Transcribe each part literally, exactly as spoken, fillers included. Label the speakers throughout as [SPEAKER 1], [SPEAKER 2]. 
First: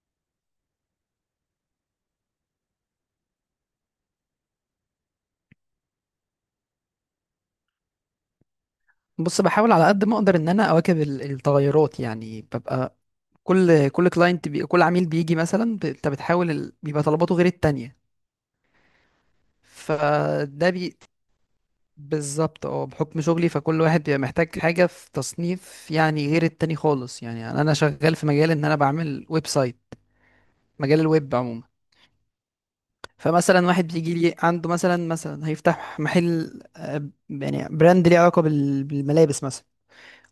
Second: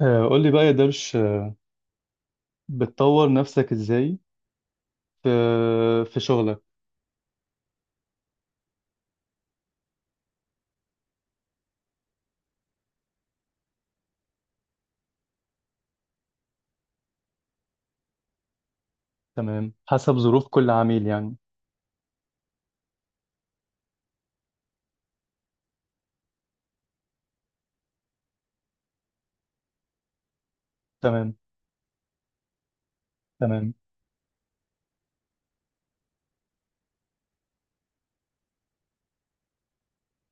[SPEAKER 1] آه، قول لي بقى يا درش، آه، بتطور نفسك ازاي في في شغلك.
[SPEAKER 2] بص، بحاول على قد ما اقدر ان انا اواكب ال- التغيرات. يعني ببقى كل كل كلاينت بي... كل عميل بيجي مثلا، ب- انت بتحاول ال... بيبقى طلباته غير التانية.
[SPEAKER 1] تمام، حسب ظروف كل
[SPEAKER 2] فده بي...
[SPEAKER 1] عميل يعني.
[SPEAKER 2] بالظبط، اه، بحكم شغلي فكل واحد بيبقى محتاج حاجة في تصنيف يعني غير التاني خالص. يعني انا أنا شغال في مجال ان انا بعمل ويب سايت، مجال
[SPEAKER 1] تمام،
[SPEAKER 2] الويب عموما. فمثلا
[SPEAKER 1] تمام،
[SPEAKER 2] واحد بيجي لي، عنده مثلا مثلا هيفتح محل، آه، يعني براند ليه علاقة بال... بالملابس مثلا.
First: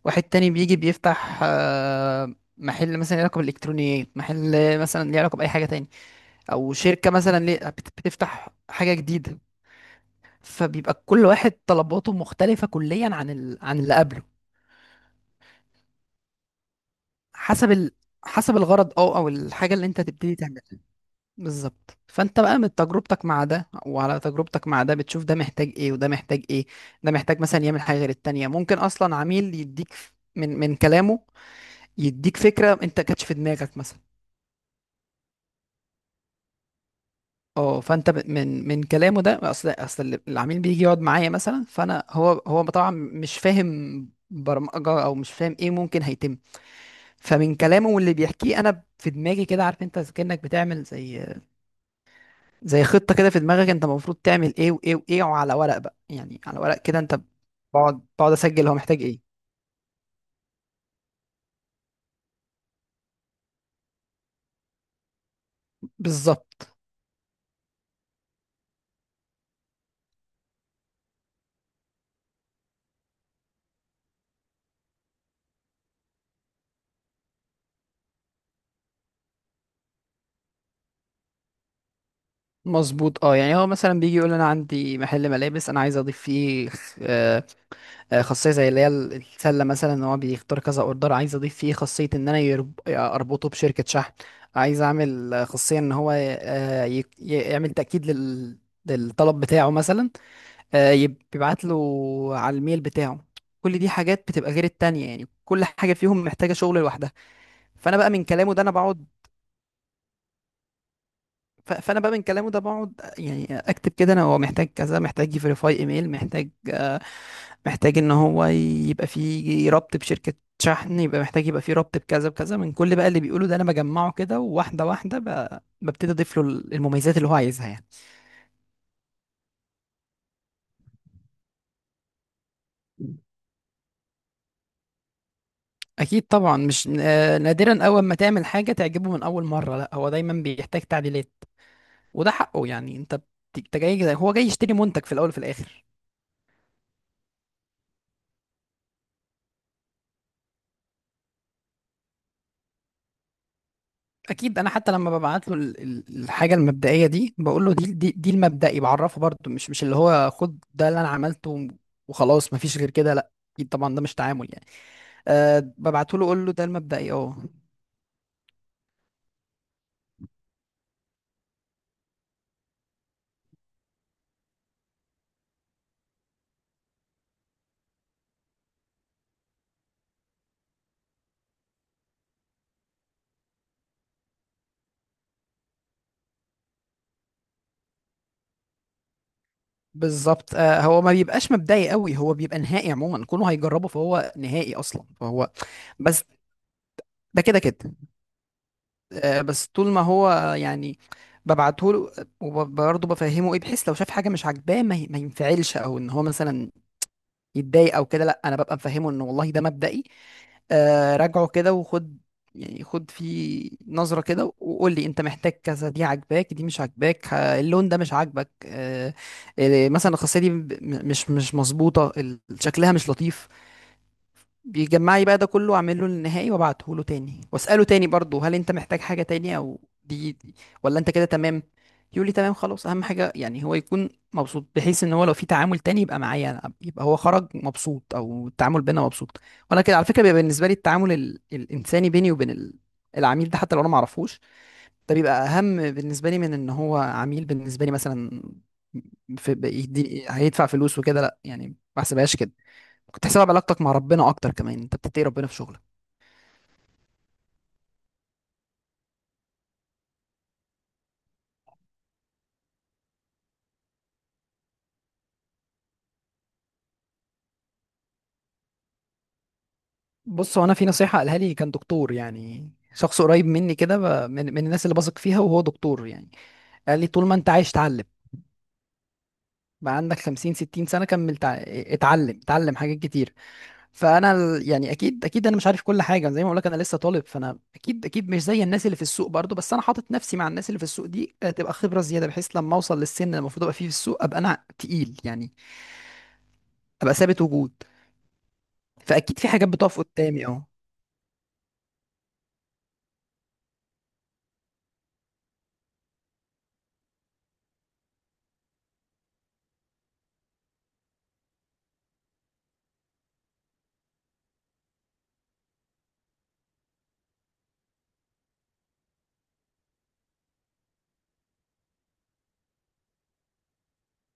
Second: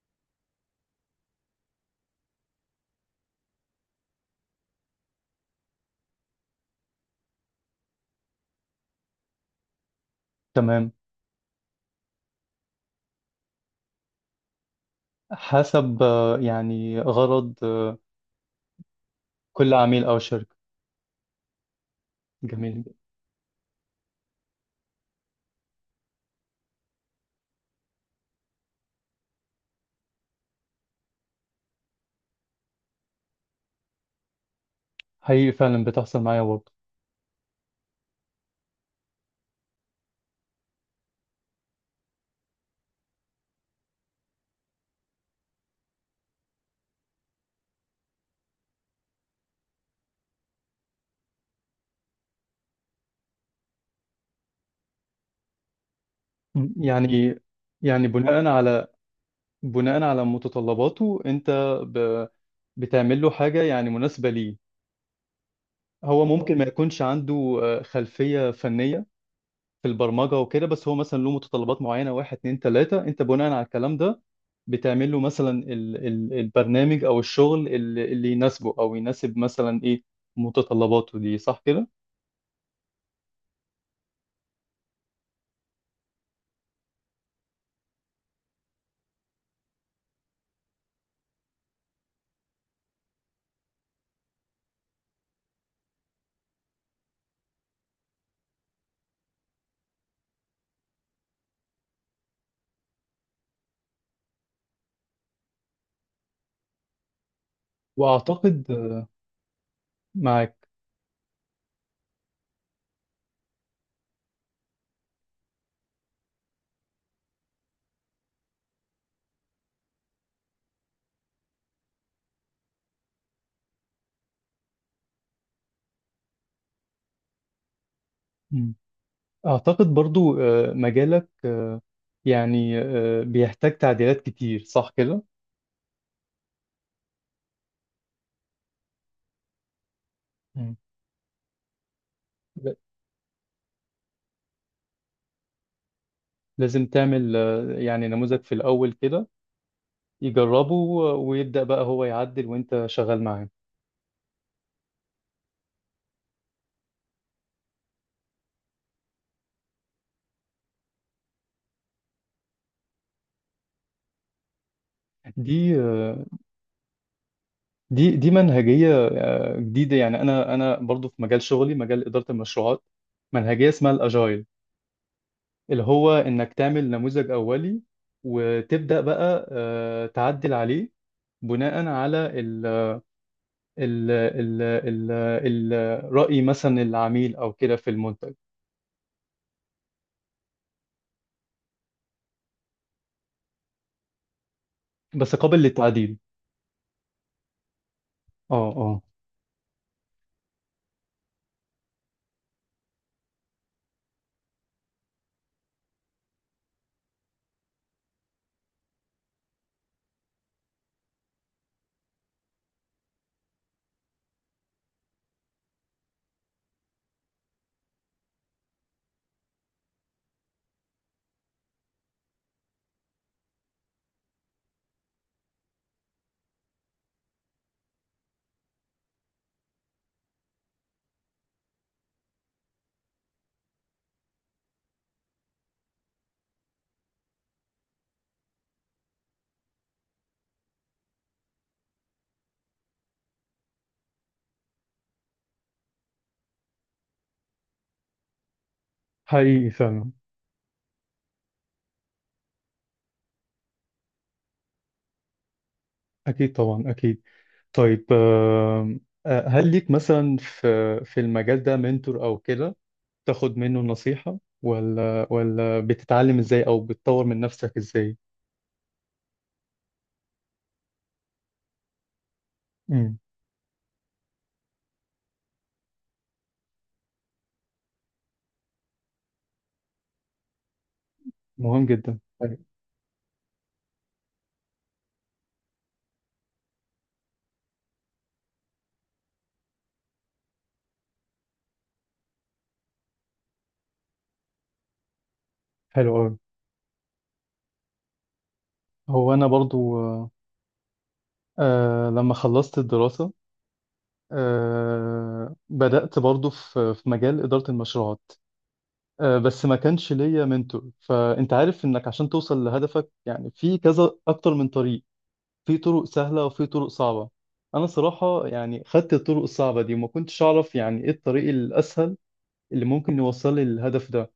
[SPEAKER 2] واحد تاني بيجي بيفتح آه، محل مثلا ليه علاقة بالإلكترونيات، محل مثلا ليه علاقة بأي حاجة تاني، أو شركة مثلا ليه بت- بتفتح حاجة جديدة.
[SPEAKER 1] تمام،
[SPEAKER 2] فبيبقى كل واحد طلباته مختلفة كليا عن ال... عن اللي قبله.
[SPEAKER 1] حسب آه، يعني غرض
[SPEAKER 2] حسب ال...
[SPEAKER 1] آه،
[SPEAKER 2] حسب الغرض أو أو
[SPEAKER 1] كل
[SPEAKER 2] الحاجة اللي أنت
[SPEAKER 1] عميل او
[SPEAKER 2] تبتدي
[SPEAKER 1] شركة.
[SPEAKER 2] تعملها. بالظبط، فأنت بقى من
[SPEAKER 1] جميل.
[SPEAKER 2] تجربتك مع ده وعلى تجربتك مع ده بتشوف ده محتاج إيه وده محتاج إيه. ده محتاج مثلا يعمل حاجة غير التانية. ممكن أصلا عميل يديك من من كلامه، يديك فكرة أنت كانتش في دماغك مثلا.
[SPEAKER 1] حقيقي، فعلا بتحصل معايا برضه.
[SPEAKER 2] اه، فانت ب- من من كلامه ده، اصل اصل العميل بيجي يقعد معايا مثلا، فانا هو هو طبعا مش فاهم برمجه او مش فاهم ايه ممكن هيتم. فمن كلامه واللي بيحكيه انا في دماغي كده عارف، انت كانك بتعمل زي زي خطه كده في دماغك، انت المفروض تعمل ايه وايه وايه، وعلى ورق بقى، يعني على ورق
[SPEAKER 1] م-
[SPEAKER 2] كده انت
[SPEAKER 1] يعني
[SPEAKER 2] بقعد
[SPEAKER 1] يعني
[SPEAKER 2] بقعد
[SPEAKER 1] بناء
[SPEAKER 2] اسجل هو
[SPEAKER 1] على
[SPEAKER 2] محتاج ايه.
[SPEAKER 1] بناء على متطلباته انت، ب... بتعمل له حاجة يعني مناسبة ليه. هو ممكن ما
[SPEAKER 2] بالظبط،
[SPEAKER 1] يكونش عنده آه، خلفية فنية في البرمجه وكده، بس هو مثلا له متطلبات معينه واحد اتنين تلاته، انت بناء على الكلام ده بتعمل له مثلا ال ال البرنامج او الشغل اللي, اللي يناسبه او يناسب مثلا ايه متطلباته دي، صح كده؟
[SPEAKER 2] مظبوط. اه، يعني هو مثلا بيجي يقول انا عندي محل ملابس، انا عايز اضيف فيه آه، خاصية زي اللي هي ال- السلة مثلا، ان هو بيختار كذا اوردر. عايز اضيف فيه خاصية ان انا يرب- اربطه بشركة شحن. عايز اعمل آه، خاصية ان هو آه، ي- ي- يعمل تأكيد لل... للطلب بتاعه مثلا، آه، يب- يبعت له على الميل بتاعه. كل دي حاجات بتبقى غير التانية، يعني كل حاجة فيهم محتاجة شغل لوحدها. فانا بقى من كلامه ده
[SPEAKER 1] واعتقد
[SPEAKER 2] انا بقعد.
[SPEAKER 1] معاك.
[SPEAKER 2] ف- فانا بقى من كلامه ده بقعد، آه، يعني اكتب كده انا هو محتاج كذا، محتاج يفيريفاي ايميل، محتاج آه، محتاج ان هو يبقى فيه ربط بشركة شحن، يبقى محتاج يبقى فيه ربط بكذا بكذا، من كل بقى اللي بيقوله ده انا بجمعه كده، وواحدة واحدة ب- ببتدي اضيف له المميزات اللي هو عايزها يعني.
[SPEAKER 1] مم. اعتقد برضو آه، مجالك، آه، يعني آه، بيحتاج تعديلات كتير، صح كده؟
[SPEAKER 2] اكيد طبعا، مش آه، نادرا اول ما تعمل حاجة تعجبه من اول مرة، لا، هو دايما
[SPEAKER 1] مم.
[SPEAKER 2] بيحتاج تعديلات. وده حقه
[SPEAKER 1] ل-
[SPEAKER 2] يعني. انت بت- انت جاي، هو جاي يشتري منتج في الاول وفي الاخر.
[SPEAKER 1] لازم تعمل آه، يعني نموذج في الاول كده يجربه، آه، ويبدأ بقى هو يعدل وانت شغال معاه.
[SPEAKER 2] اكيد، انا حتى لما ببعت له ال- ال- الحاجه المبدئيه دي، بقول له دي دي, دي المبدئي، بعرفه برضه، مش مش اللي هو خد ده اللي انا عملته وخلاص، مفيش غير كده، لا، اكيد طبعا ده مش تعامل يعني. أه،
[SPEAKER 1] دي
[SPEAKER 2] ببعته
[SPEAKER 1] آه،
[SPEAKER 2] له اقول له ده المبدئي، اه.
[SPEAKER 1] دي دي منهجية آه، جديدة، يعني أنا أنا برضو في مجال شغلي مجال إدارة المشروعات. منهجية اسمها الأجايل، اللي هو إنك تعمل نموذج أولي وتبدأ بقى آه، تعدل عليه بناء على ال ال ال ال ال رأي مثلا العميل أو كده في المنتج.
[SPEAKER 2] بالظبط، أه، هو ما بيبقاش مبدئي قوي، هو بيبقى نهائي عموما، كونه هيجربه فهو نهائي اصلا.
[SPEAKER 1] بس
[SPEAKER 2] فهو
[SPEAKER 1] قابل للتعديل.
[SPEAKER 2] بس ده كده كده.
[SPEAKER 1] اه، اه.
[SPEAKER 2] أه، بس طول ما هو يعني ببعته له، وبرضه بفهمه ايه، بحيث لو شاف حاجه مش عاجباه ما ي- ما ينفعلش، او ان هو مثلا يتضايق او كده، لا، انا ببقى مفهمه ان والله ده مبدئي. آه، راجعه كده وخد، يعني خد فيه نظرة كده وقول لي انت محتاج كذا، دي عاجباك، دي مش عاجباك، ه- اللون ده مش عاجبك، آه، آه، مثلا الخاصية دي ب- م- مش مش مظبوطة، ال- شكلها مش لطيف. بيجمع لي بقى ده كله، واعمل له النهائي وابعته له تاني، واساله تاني برضه هل انت محتاج حاجه تاني، او دي, دي، ولا انت كده تمام. يقول لي تمام خلاص. اهم حاجه يعني هو يكون مبسوط، بحيث ان هو لو في تعامل تاني يبقى معايا انا، يبقى هو خرج مبسوط، او التعامل بينا مبسوط. وانا كده على فكره بيبقى بالنسبه لي التعامل ال... الانساني بيني وبين ال... العميل ده، حتى لو انا ما اعرفوش، ده بيبقى اهم بالنسبه لي من ان هو عميل بالنسبه لي مثلا، في...
[SPEAKER 1] حقيقي فعلا.
[SPEAKER 2] بيدي- هيدفع فلوس وكده، لا يعني ما بحسبهاش كده. كنت حساب علاقتك مع ربنا اكتر كمان، انت بتتقي ربنا في شغلك.
[SPEAKER 1] أكيد طبعا، أكيد. طيب، آم، آه، هل ليك مثلا في في المجال ده منتور او كده، تاخد منه نصيحة ولا ولا بتتعلم ازاي او بتطور من نفسك ازاي؟
[SPEAKER 2] بص، هو انا في نصيحه قالها لي، كان دكتور يعني
[SPEAKER 1] امم.
[SPEAKER 2] شخص قريب مني كده، ب- من, من الناس اللي بثق فيها وهو دكتور يعني، قال لي طول ما انت عايش اتعلم. بقى عندك خمسين ستين سنه كمل، تع-
[SPEAKER 1] مهم جدا،
[SPEAKER 2] اتعلم
[SPEAKER 1] طيب.
[SPEAKER 2] اتعلم حاجات كتير. فانا ال- يعني اكيد اكيد انا مش عارف كل حاجه، زي ما بقول لك انا لسه طالب، فانا اكيد اكيد مش زي الناس اللي في السوق برضو، بس انا حاطط نفسي مع الناس اللي في السوق دي، آه، تبقى خبره زياده، بحيث لما اوصل للسن اللي المفروض ابقى فيه في السوق ابقى انا تقيل يعني،
[SPEAKER 1] حلو قوي.
[SPEAKER 2] ابقى ثابت وجود.
[SPEAKER 1] هو
[SPEAKER 2] فاكيد
[SPEAKER 1] انا
[SPEAKER 2] في حاجات
[SPEAKER 1] برضو،
[SPEAKER 2] بتقف
[SPEAKER 1] آه،
[SPEAKER 2] قدامي، اه.
[SPEAKER 1] آه، لما خلصت الدراسة، آه، بدأت برضو في في مجال إدارة المشروعات. آه، بس ما كانش ليا منتور، فانت عارف انك عشان توصل لهدفك يعني في كذا اكتر من طريق. في طرق سهلة وفي طرق صعبة. أنا صراحة يعني خدت الطرق الصعبة دي، وما كنتش أعرف يعني إيه الطريق الأسهل اللي ممكن يوصل لي للهدف ده.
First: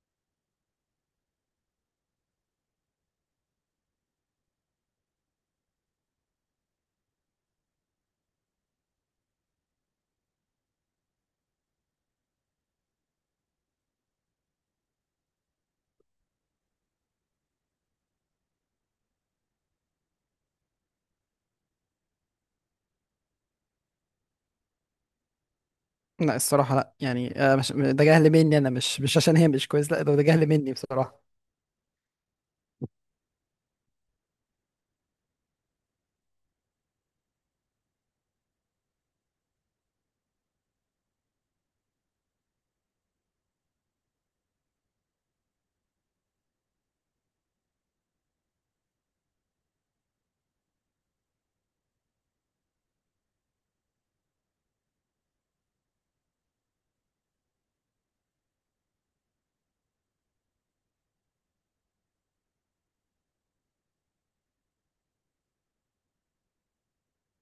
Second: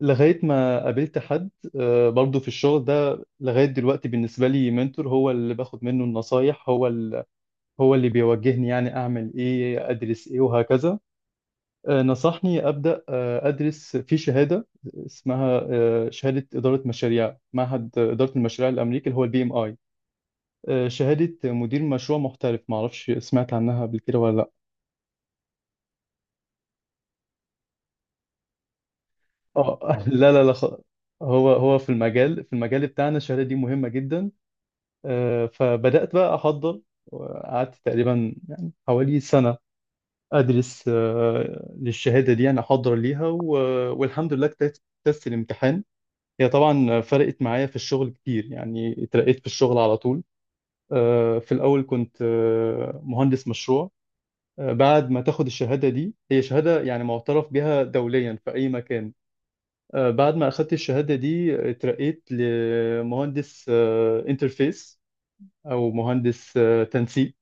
[SPEAKER 1] لغاية ما قابلت حد، آه، برضو في الشغل ده لغاية دلوقتي، بالنسبة لي منتور هو اللي باخد منه النصايح، هو ال- هو اللي بيوجهني يعني أعمل إيه أدرس إيه وهكذا. آه، نصحني أبدأ آه، أدرس في شهادة اسمها آه، شهادة إدارة مشاريع معهد إدارة المشاريع الأمريكي، اللي هو البي إم آي. آه، شهادة مدير مشروع محترف، معرفش سمعت عنها قبل كده ولا لا؟
[SPEAKER 2] لا الصراحة لا، يعني آه، مش ده جهل مني، أنا مش مش عشان هي مش كويس،
[SPEAKER 1] اه.
[SPEAKER 2] لا ده ده
[SPEAKER 1] لا، لا،
[SPEAKER 2] جهل
[SPEAKER 1] لا،
[SPEAKER 2] مني
[SPEAKER 1] خ-
[SPEAKER 2] بصراحة.
[SPEAKER 1] هو هو في المجال في المجال بتاعنا الشهادة دي مهمة جدا. آه، فبدأت بقى أحضر، وقعدت تقريبا يعني حوالي سنة أدرس آه، للشهادة دي، يعني أحضر ليها و- والحمد لله، اجتزت اجتزت الامتحان. هي طبعا فرقت معايا في الشغل كتير، يعني اترقيت في الشغل على طول. آه، في الأول كنت آه، مهندس مشروع. آه، بعد ما تاخد الشهادة دي، هي شهادة يعني معترف بها دوليا في أي مكان. آه، بعد ما أخدت الشهادة دي، آه، اترقيت لمهندس انترفيس أو مهندس آه، تنسيق.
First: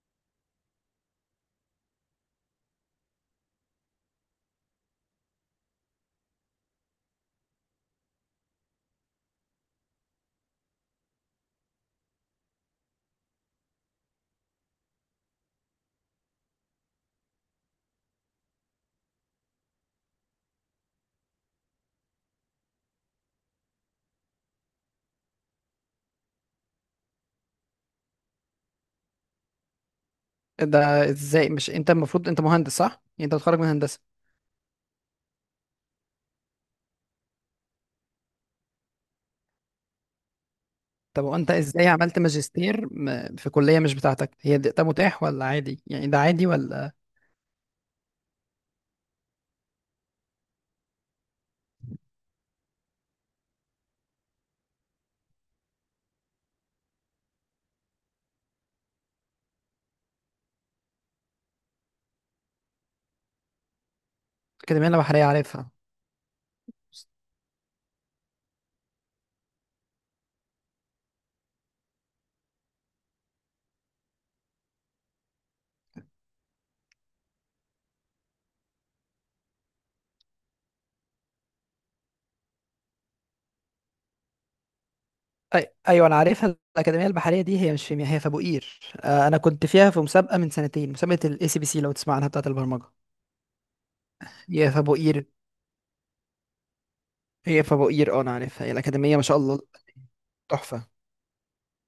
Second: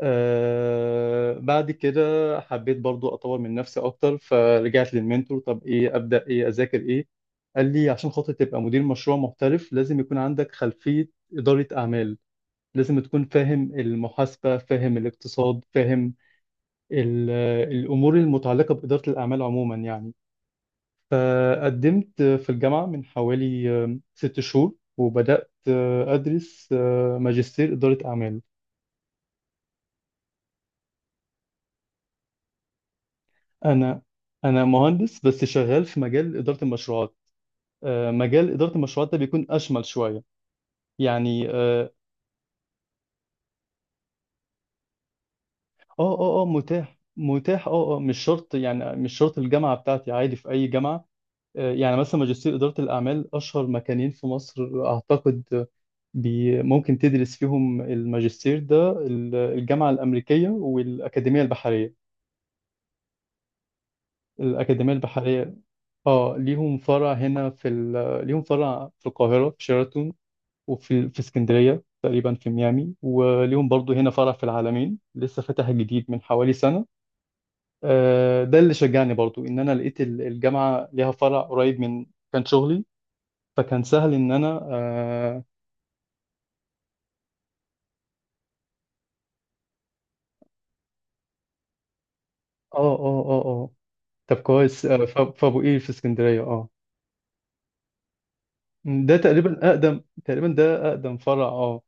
[SPEAKER 1] آه، بعد كده حبيت برضو أطور من نفسي أكتر، فرجعت للمنتور. طب إيه؟ أبدأ إيه؟ أذاكر إيه؟ قال لي عشان خاطر تبقى مدير مشروع محترف لازم يكون عندك خلفية إدارة أعمال. لازم تكون فاهم المحاسبة، فاهم الاقتصاد، فاهم ال- الأمور المتعلقة بإدارة الأعمال عموما يعني. فقدمت في الجامعة من حوالي ست شهور، وبدأت آه، أدرس آه، ماجستير إدارة أعمال.
[SPEAKER 2] ده إزاي، مش أنت المفروض أنت مهندس صح؟ يعني أنت متخرج من هندسة.
[SPEAKER 1] أنا أنا مهندس، بس شغال في مجال إدارة المشروعات. آه، مجال إدارة المشروعات ده بيكون أشمل شوية
[SPEAKER 2] طب
[SPEAKER 1] يعني.
[SPEAKER 2] وأنت إزاي
[SPEAKER 1] آه،
[SPEAKER 2] عملت ماجستير م- في كلية مش بتاعتك؟ هي ده ده متاح ولا عادي؟ يعني
[SPEAKER 1] آه،
[SPEAKER 2] ده
[SPEAKER 1] آه، آه،
[SPEAKER 2] عادي ولا؟
[SPEAKER 1] متاح، متاح، آه آه مش شرط يعني مش شرط الجامعة بتاعتي، عادي في أي جامعة. يعني مثلا ماجستير إدارة الأعمال أشهر مكانين في مصر أعتقد. بي ممكن تدرس فيهم الماجستير ده، ال- الجامعة الأمريكية والأكاديمية البحرية.
[SPEAKER 2] الأكاديمية
[SPEAKER 1] الأكاديمية
[SPEAKER 2] البحرية
[SPEAKER 1] البحرية.
[SPEAKER 2] عارفها؟
[SPEAKER 1] آه، ليهم فرع هنا في ال... ليهم فرع في القاهرة في شيراتون. وفي في اسكندرية تقريبا في ميامي، وليهم برضو هنا فرع في العالمين لسه فتح جديد من حوالي سنة. آه، ده اللي شجعني برضو إن أنا لقيت ال- الجامعة ليها فرع قريب من كان شغلي. فكان سهل ان انا آه
[SPEAKER 2] أي... ايوه انا عارفها، الاكاديميه البحريه دي هي مش في مياه، هي في ابو قير. آه، انا كنت فيها في مسابقه من سنتين، مسابقه الاي سي بي سي لو تسمع عنها، بتاعه البرمجه.
[SPEAKER 1] اه، اه، اه، اه، طب
[SPEAKER 2] هي في
[SPEAKER 1] كويس،
[SPEAKER 2] ابو
[SPEAKER 1] آه، ف-
[SPEAKER 2] قير،
[SPEAKER 1] فابو قير في اسكندريه، اه.
[SPEAKER 2] هي في ابو قير، اه انا عارفها، هي
[SPEAKER 1] ده
[SPEAKER 2] الاكاديميه ما شاء الله،
[SPEAKER 1] تقريبا اقدم تقريبا
[SPEAKER 2] تحفه.
[SPEAKER 1] ده اقدم فرع، اه.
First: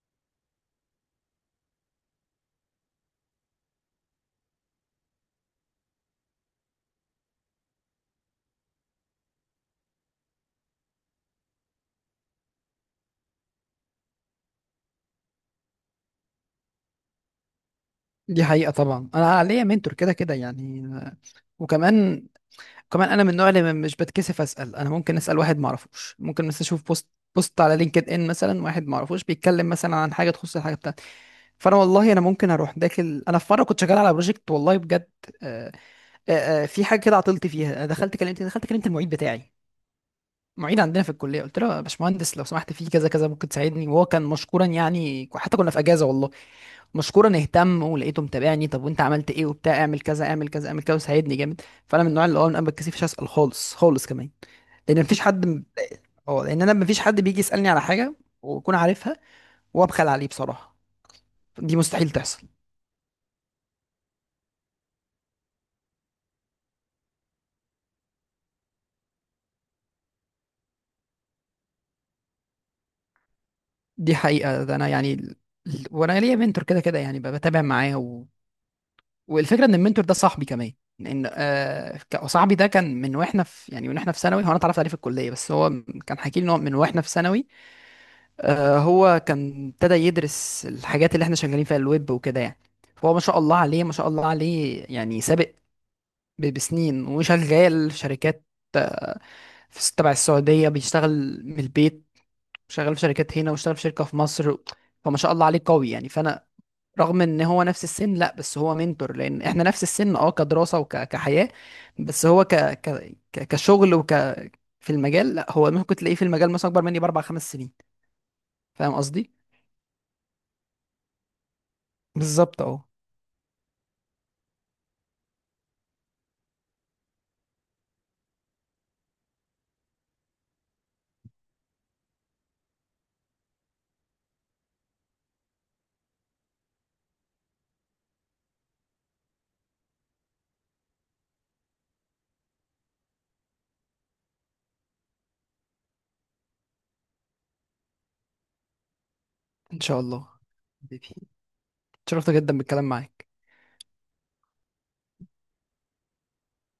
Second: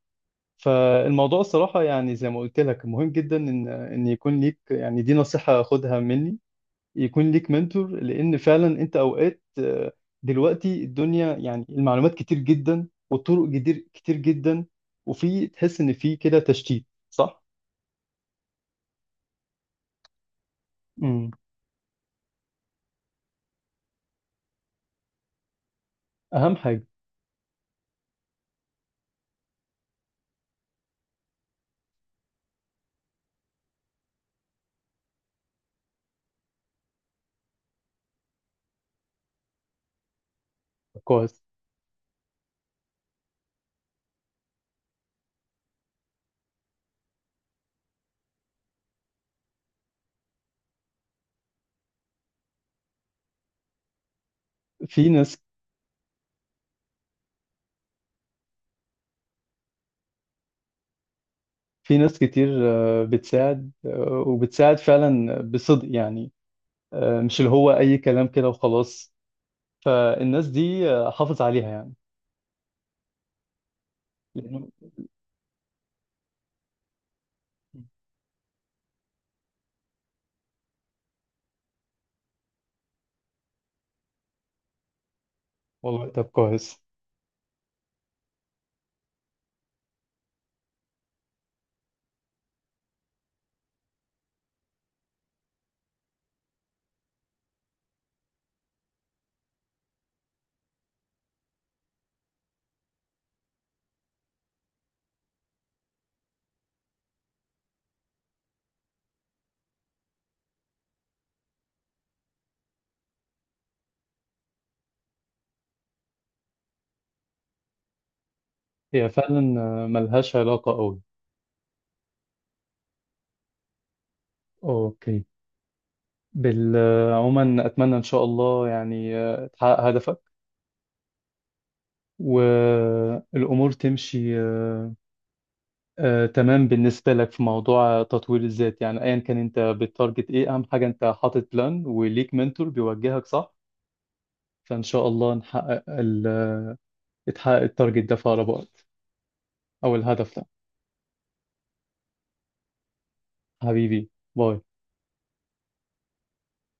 [SPEAKER 1] فالموضوع الصراحه، يعني زي ما قلت لك، مهم جدا ان ان يكون ليك يعني، دي نصيحه خدها مني. يكون ليك منتور، لان فعلا انت اوقات، آه، دلوقتي الدنيا يعني المعلومات كتير جدا، والطرق كتير كتير جدا. وفي تحس ان في كده تشتيت، صح؟
[SPEAKER 2] دي حقيقة طبعا، أنا ليا منتور كده كده يعني،
[SPEAKER 1] امم.
[SPEAKER 2] وكمان كمان أنا من النوع اللي م- مش بتكسف أسأل. أنا ممكن أسأل واحد ما أعرفوش، ممكن
[SPEAKER 1] اهم
[SPEAKER 2] مثلا أشوف
[SPEAKER 1] حاجه.
[SPEAKER 2] بوست بوست على لينكد إن، مثلا واحد ما أعرفوش بيتكلم مثلا عن حاجة تخص الحاجة بتاعتي، فأنا والله أنا ممكن أروح داخل. أنا في مرة كنت شغال على بروجكت، والله بجد، آه، آه، آه، في حاجة كده عطلت فيها، دخلت كلمت، دخلت كلمت المعيد بتاعي، معيد عندنا في
[SPEAKER 1] كويس.
[SPEAKER 2] الكلية، قلت له يا باشمهندس لو سمحت في كذا كذا، ممكن تساعدني. وهو كان مشكورا يعني، حتى كنا في أجازة والله، مشكورا اهتم ولقيته متابعني، طب وانت عملت ايه وبتاع اعمل كذا اعمل كذا اعمل كذا، وساعدني جامد. فانا من النوع اللي هو انا ما بتكسفش اسال خالص خالص، كمان لان
[SPEAKER 1] في
[SPEAKER 2] مفيش
[SPEAKER 1] ناس
[SPEAKER 2] حد م- اه لان انا مفيش حد بيجي يسالني على حاجه واكون عارفها وابخل عليه بصراحه، دي
[SPEAKER 1] في
[SPEAKER 2] مستحيل
[SPEAKER 1] ناس
[SPEAKER 2] تحصل.
[SPEAKER 1] كتير آه، بتساعد، آه، وبتساعد فعلا بصدق يعني. آه، مش اللي هو أي كلام كده وخلاص. فالناس دي، آه، حافظ عليها يعني.
[SPEAKER 2] دي حقيقه
[SPEAKER 1] لأنه.
[SPEAKER 2] ده انا يعني ال- ال- وانا ليا منتور كده كده يعني، ب- بتابع معاه و... والفكره ان المنتور ده صاحبي كمان. لان آه ك- صاحبي ده كان من واحنا في يعني من واحنا في ثانوي، هو انا اتعرفت عليه في الكليه بس هو
[SPEAKER 1] والله،
[SPEAKER 2] كان
[SPEAKER 1] طب
[SPEAKER 2] حكي لي ان هو من
[SPEAKER 1] كويس.
[SPEAKER 2] واحنا في ثانوي، آه، هو كان ابتدى يدرس الحاجات اللي احنا شغالين فيها الويب وكده يعني. فهو ما شاء الله عليه ما شاء الله عليه يعني سابق ب- بسنين، وشغال في شركات في س- تبع السعودية بيشتغل من البيت، شغال في شركات هنا، واشتغل في شركة في مصر، فما شاء الله عليه قوي يعني. فأنا رغم ان هو نفس السن، لا بس هو منتور، لان احنا نفس السن اه كدراسة وكحياة، بس هو ك... ك... ك- كشغل وك في المجال، لا هو ممكن تلاقيه في المجال مثلا اكبر مني باربع خمس سنين، فاهم
[SPEAKER 1] هي
[SPEAKER 2] قصدي؟
[SPEAKER 1] فعلا، آه، ملهاش علاقة قوي.
[SPEAKER 2] بالظبط اهو.
[SPEAKER 1] اوكي، بال- آه، عموما أتمنى إن شاء الله يعني آه، تحقق هدفك. والأمور تمشي، آه، آه، تمام. بالنسبة لك في موضوع تطوير الذات يعني، أيا كان أنت بتارجت إيه، أهم حاجة أنت حاطط بلان وليك منتور بيوجهك، صح. فإن شاء الله نحقق ال... يتحقق التارجت ده في أقرب وقت.
[SPEAKER 2] ان
[SPEAKER 1] أو
[SPEAKER 2] شاء الله.
[SPEAKER 1] الهدف ده.
[SPEAKER 2] حبيبي، اتشرفت جدا بالكلام معاك.
[SPEAKER 1] حبيبي. باي.